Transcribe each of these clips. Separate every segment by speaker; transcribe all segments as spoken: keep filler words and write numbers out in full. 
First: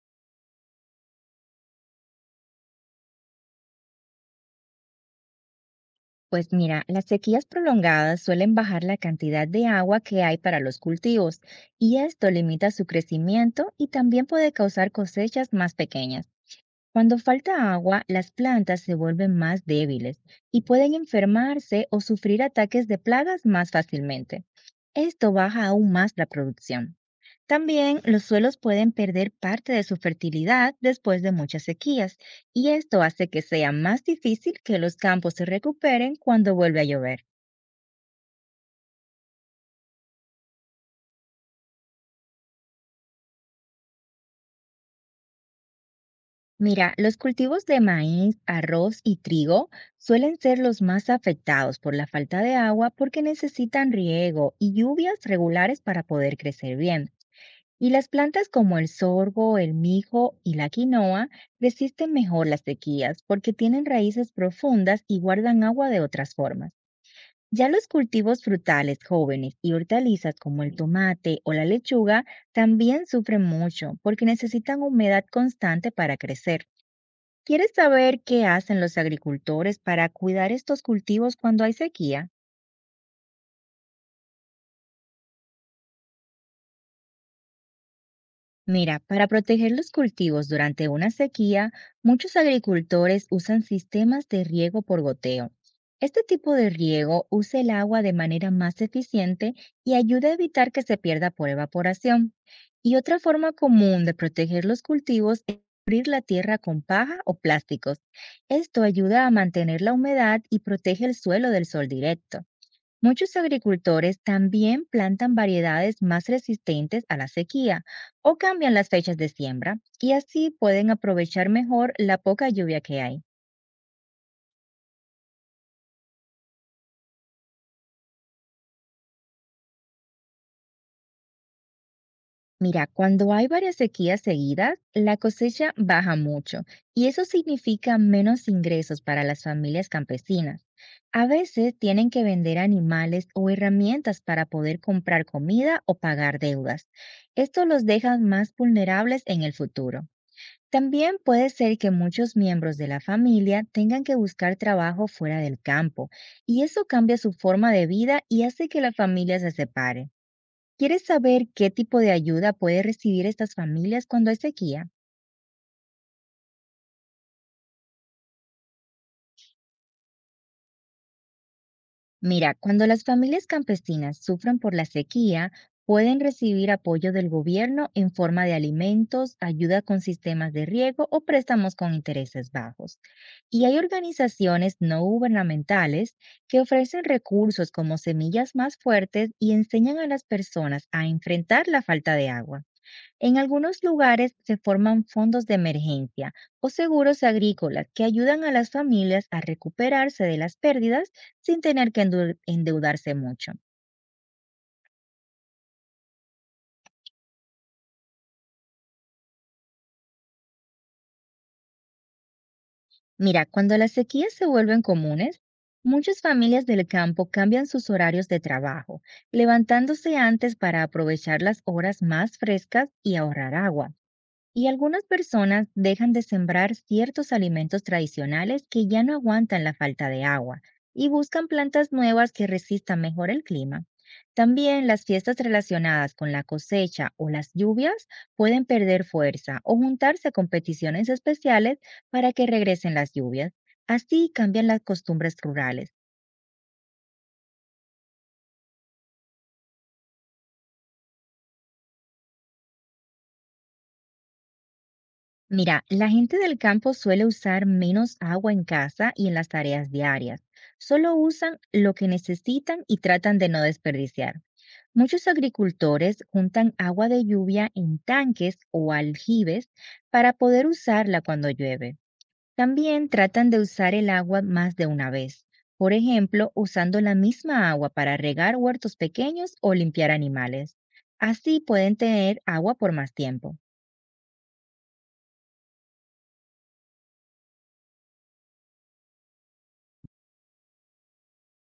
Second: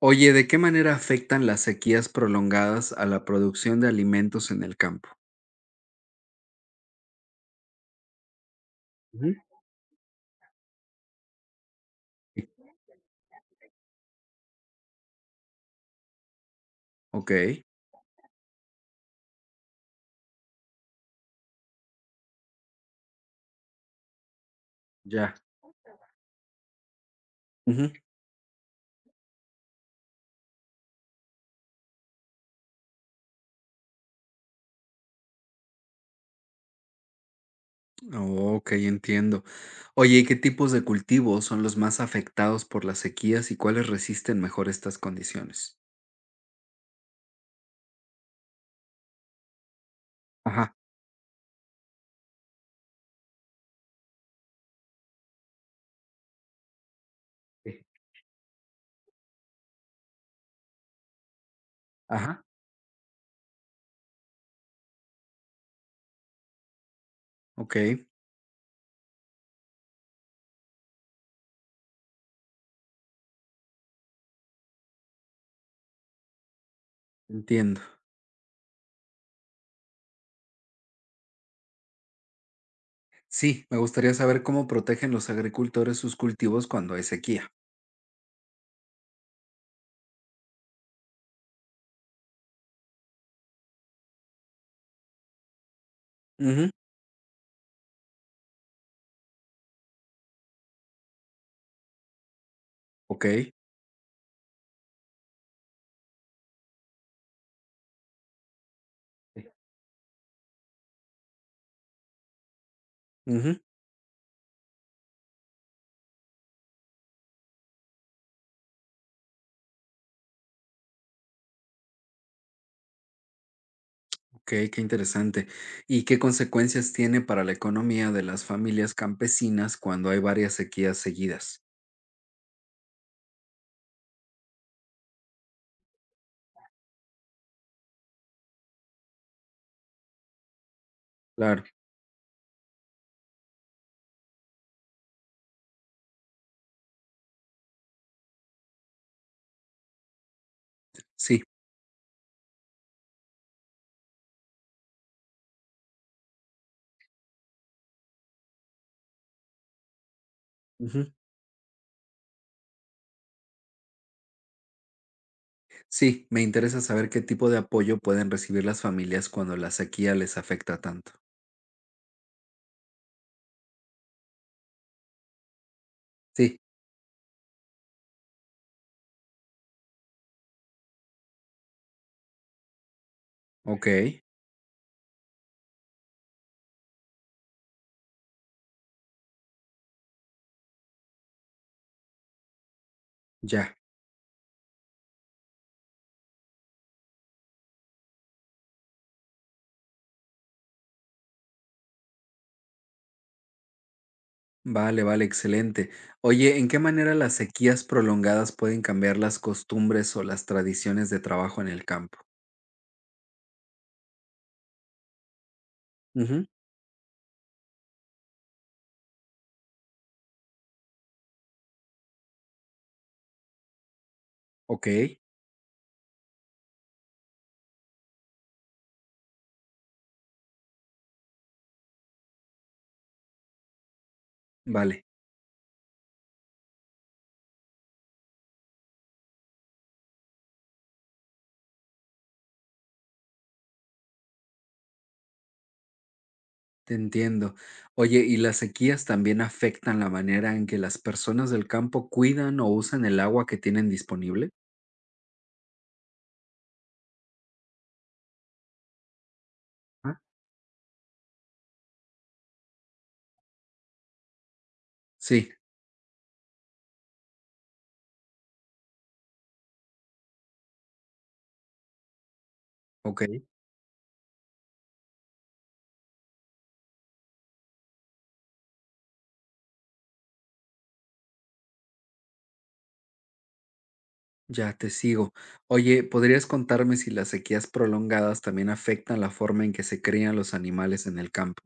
Speaker 1: Oye, ¿de qué manera afectan las sequías prolongadas a la producción de alimentos en el campo?
Speaker 2: Pues mira, las sequías prolongadas suelen bajar la
Speaker 1: Ujú.
Speaker 2: cantidad de agua que hay para los cultivos y esto limita su crecimiento y también puede causar cosechas más pequeñas. Cuando
Speaker 1: Ok,
Speaker 2: falta agua, las plantas se vuelven más débiles y pueden enfermarse o sufrir ataques de plagas más fácilmente. Esto
Speaker 1: ya.
Speaker 2: baja aún más la producción.
Speaker 1: Ujú.
Speaker 2: También los suelos pueden perder parte de su fertilidad después de muchas sequías, y esto hace que sea más difícil que los campos se recuperen cuando vuelve a llover.
Speaker 1: Oh, Ok, entiendo. Oye, ¿y qué tipos de cultivos son los más afectados por las sequías y cuáles resisten mejor estas condiciones?
Speaker 2: Mira, los cultivos de maíz, arroz y trigo suelen ser
Speaker 1: Ajá,
Speaker 2: los más afectados por la falta de agua porque necesitan riego y lluvias regulares para poder crecer bien.
Speaker 1: sí.
Speaker 2: Y las plantas como el sorgo, el mijo y la quinoa resisten
Speaker 1: Ajá,
Speaker 2: mejor las sequías porque tienen raíces profundas y guardan agua de otras formas. Ya
Speaker 1: ok,
Speaker 2: los cultivos frutales jóvenes y hortalizas como el tomate o la lechuga también sufren mucho porque necesitan humedad constante para crecer. ¿Quieres
Speaker 1: entiendo.
Speaker 2: saber qué hacen los agricultores para cuidar estos cultivos cuando hay sequía?
Speaker 1: Sí, me gustaría saber cómo protegen los agricultores sus cultivos cuando hay sequía.
Speaker 2: Mira, para proteger los cultivos durante una sequía, muchos agricultores usan sistemas de riego por goteo. Este tipo de
Speaker 1: Ujú,
Speaker 2: riego usa el agua de manera más eficiente y ayuda a evitar que se pierda por evaporación. Y otra
Speaker 1: ok.
Speaker 2: forma común de proteger los cultivos es cubrir la tierra con paja o plásticos. Esto ayuda a
Speaker 1: Sí.
Speaker 2: mantener la humedad y protege el suelo del sol directo. Muchos
Speaker 1: Ujú.
Speaker 2: agricultores también plantan variedades más resistentes a la sequía o cambian las fechas de siembra y así pueden aprovechar mejor la poca lluvia que hay.
Speaker 1: Okey, qué interesante. ¿Y qué consecuencias tiene para la economía de las familias campesinas cuando hay varias sequías seguidas?
Speaker 2: Mira, cuando hay varias sequías seguidas, la cosecha baja mucho y eso significa menos ingresos para las familias campesinas. A
Speaker 1: Claro,
Speaker 2: veces tienen que vender animales o herramientas para poder comprar comida o pagar deudas. Esto los deja más vulnerables en el futuro. También
Speaker 1: sí,
Speaker 2: puede ser que muchos miembros de la familia tengan que buscar trabajo fuera del campo, y eso cambia su forma de vida y hace que la familia se separe. ¿Quieres
Speaker 1: ujú.
Speaker 2: saber qué tipo de ayuda puede recibir estas familias cuando hay sequía?
Speaker 1: Sí, me interesa saber qué tipo de apoyo pueden recibir las familias cuando la sequía les afecta tanto.
Speaker 2: Mira, cuando las familias campesinas sufren por la sequía, pueden
Speaker 1: Sí,
Speaker 2: recibir apoyo del gobierno en forma de alimentos, ayuda con sistemas de riego o préstamos con intereses bajos. Y hay
Speaker 1: okey,
Speaker 2: organizaciones no gubernamentales que ofrecen recursos como semillas más fuertes y enseñan a las personas a enfrentar la falta de agua. En
Speaker 1: ya.
Speaker 2: algunos lugares se forman fondos de emergencia o seguros agrícolas que ayudan a las familias a recuperarse de las pérdidas sin tener que endeu- endeudarse mucho.
Speaker 1: Vale, vale, excelente. Oye, ¿en qué manera las sequías prolongadas pueden cambiar las costumbres o las tradiciones de trabajo en el campo?
Speaker 2: Mira, cuando las sequías se vuelven comunes, muchas
Speaker 1: Ujú,
Speaker 2: familias del campo cambian sus horarios de trabajo, levantándose antes para aprovechar las horas más frescas y ahorrar agua. Y algunas
Speaker 1: okey,
Speaker 2: personas dejan de sembrar ciertos alimentos tradicionales que ya no aguantan la falta de agua y buscan plantas nuevas que resistan mejor el clima. También las
Speaker 1: vale.
Speaker 2: fiestas relacionadas con la cosecha o las lluvias pueden perder fuerza o juntarse con peticiones especiales para que regresen las lluvias. Así cambian las costumbres rurales.
Speaker 1: Te entiendo. Oye, ¿y las sequías también afectan la manera en que las personas del campo cuidan o usan el agua que tienen disponible?
Speaker 2: Mira, la gente del campo suele usar menos agua en casa y en las tareas
Speaker 1: ¿Ah?
Speaker 2: diarias. Solo usan lo que necesitan y tratan de no desperdiciar. Muchos
Speaker 1: Sí,
Speaker 2: agricultores juntan agua de lluvia en tanques o aljibes para poder usarla cuando llueve. También
Speaker 1: ok,
Speaker 2: tratan de usar el agua más de una vez, por ejemplo, usando la misma agua para regar huertos pequeños o limpiar animales. Así pueden tener agua por más tiempo.
Speaker 1: ya te sigo. Oye, ¿podrías contarme si las sequías prolongadas también afectan la forma en que se crían los animales en el campo?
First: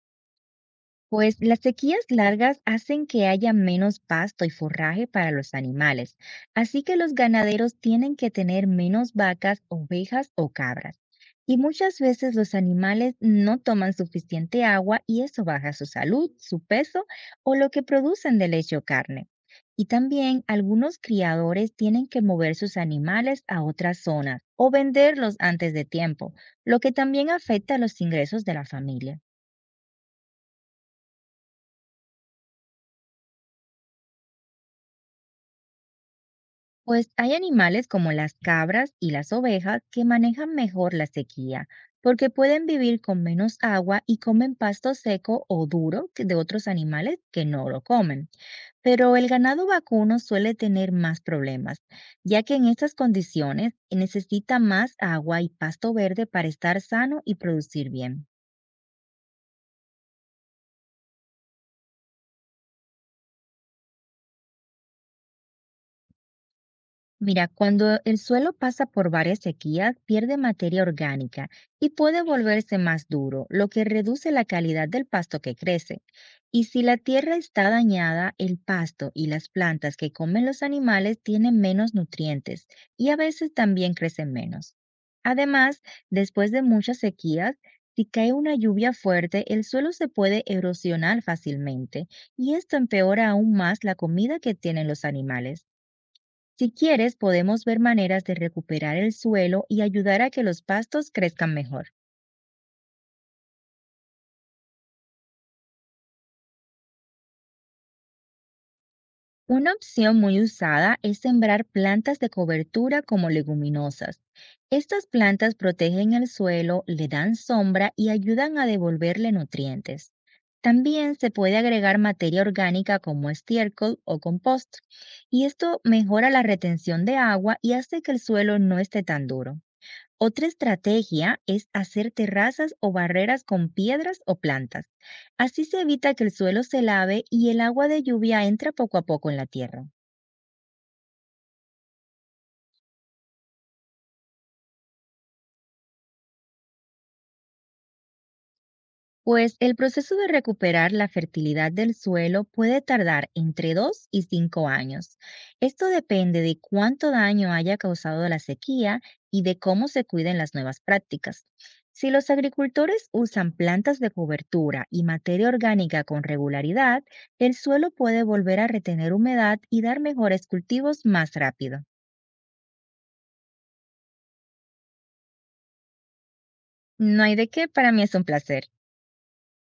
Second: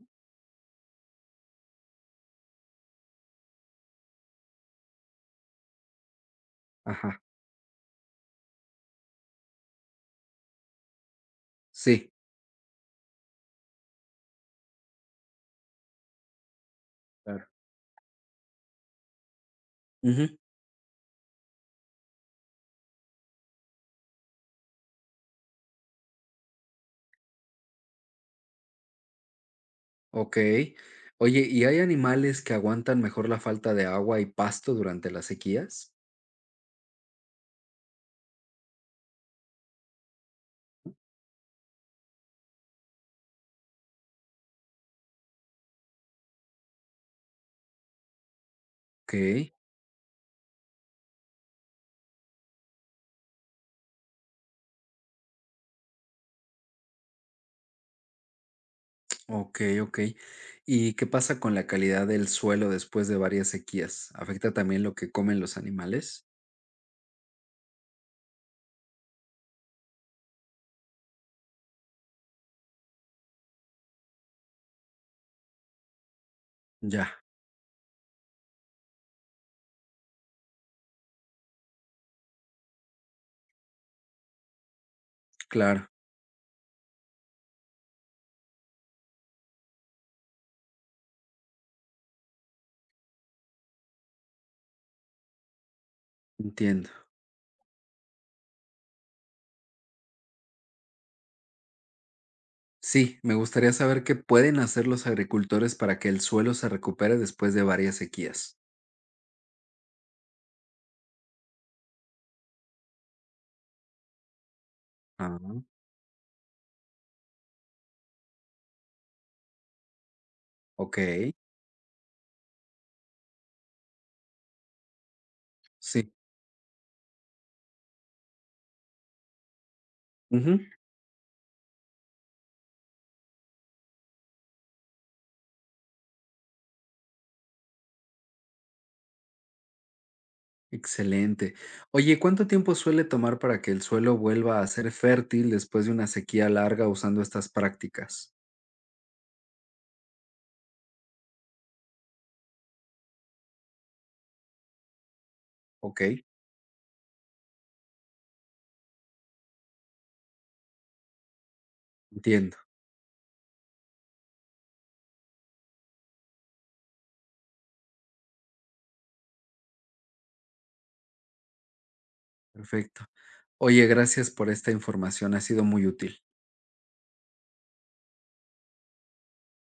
Speaker 2: Pues las sequías largas hacen que haya menos pasto y forraje para los animales, así que los
Speaker 1: Ajá,
Speaker 2: ganaderos tienen que tener menos vacas, ovejas o cabras. Y muchas
Speaker 1: sí.
Speaker 2: veces los animales no toman suficiente agua y eso baja su salud, su peso
Speaker 1: Claro.
Speaker 2: o lo que producen de leche o carne. Y
Speaker 1: Ujú,
Speaker 2: también algunos criadores tienen que mover sus animales a otras zonas o venderlos antes de tiempo, lo que también afecta los ingresos de la familia.
Speaker 1: ok. Oye, ¿y hay animales que aguantan mejor la falta de agua y pasto durante las sequías?
Speaker 2: Pues hay animales como las cabras y las ovejas que manejan mejor la sequía, porque pueden vivir con menos agua y comen pasto seco o duro que de otros animales que no lo comen. Pero el
Speaker 1: Ok.
Speaker 2: ganado vacuno suele tener más problemas, ya que en estas condiciones necesita más agua y pasto verde para estar sano y producir bien.
Speaker 1: Okey, okey. ¿Y qué pasa con la calidad del suelo después de varias sequías? ¿Afecta también lo que comen los animales?
Speaker 2: Mira, cuando el suelo pasa por varias sequías, pierde materia orgánica y puede volverse más duro, lo que reduce la calidad del pasto que crece. Y si la
Speaker 1: Ya,
Speaker 2: tierra está dañada, el pasto y las plantas que comen los animales tienen menos nutrientes y a veces también crecen menos. Además,
Speaker 1: claro,
Speaker 2: después de muchas sequías, si cae una lluvia fuerte, el suelo se puede erosionar fácilmente y esto empeora aún más la comida que tienen los animales. Si
Speaker 1: entiendo.
Speaker 2: quieres, podemos ver maneras de recuperar el suelo y ayudar a que los pastos crezcan mejor.
Speaker 1: Sí, me gustaría saber qué pueden hacer los agricultores para que el suelo se recupere después de varias sequías.
Speaker 2: Una opción muy usada es sembrar plantas de cobertura como leguminosas. Estas plantas
Speaker 1: Ah,
Speaker 2: protegen el suelo, le dan sombra y ayudan a devolverle nutrientes. También se
Speaker 1: okey,
Speaker 2: puede agregar materia orgánica como estiércol o compost, y esto
Speaker 1: sí.
Speaker 2: mejora la retención de agua y hace que el suelo no esté tan duro. Otra
Speaker 1: Ujú,
Speaker 2: estrategia es hacer terrazas o barreras con piedras o plantas. Así se evita que el suelo se lave y el agua de lluvia entra poco a poco en la tierra.
Speaker 1: excelente. Oye, ¿cuánto tiempo suele tomar para que el suelo vuelva a ser fértil después de una sequía larga usando estas prácticas?
Speaker 2: Pues el proceso de recuperar la fertilidad del suelo puede tardar entre dos y cinco años. Esto
Speaker 1: Okey,
Speaker 2: depende de cuánto daño haya causado la sequía y de cómo se cuiden las nuevas prácticas. Si los
Speaker 1: entiendo.
Speaker 2: agricultores usan plantas de cobertura y materia orgánica con regularidad, el suelo puede volver a retener humedad y dar mejores cultivos más rápido.
Speaker 1: Perfecto. Oye, gracias por esta información, ha sido muy útil.
Speaker 2: No hay de qué, para mí es un placer.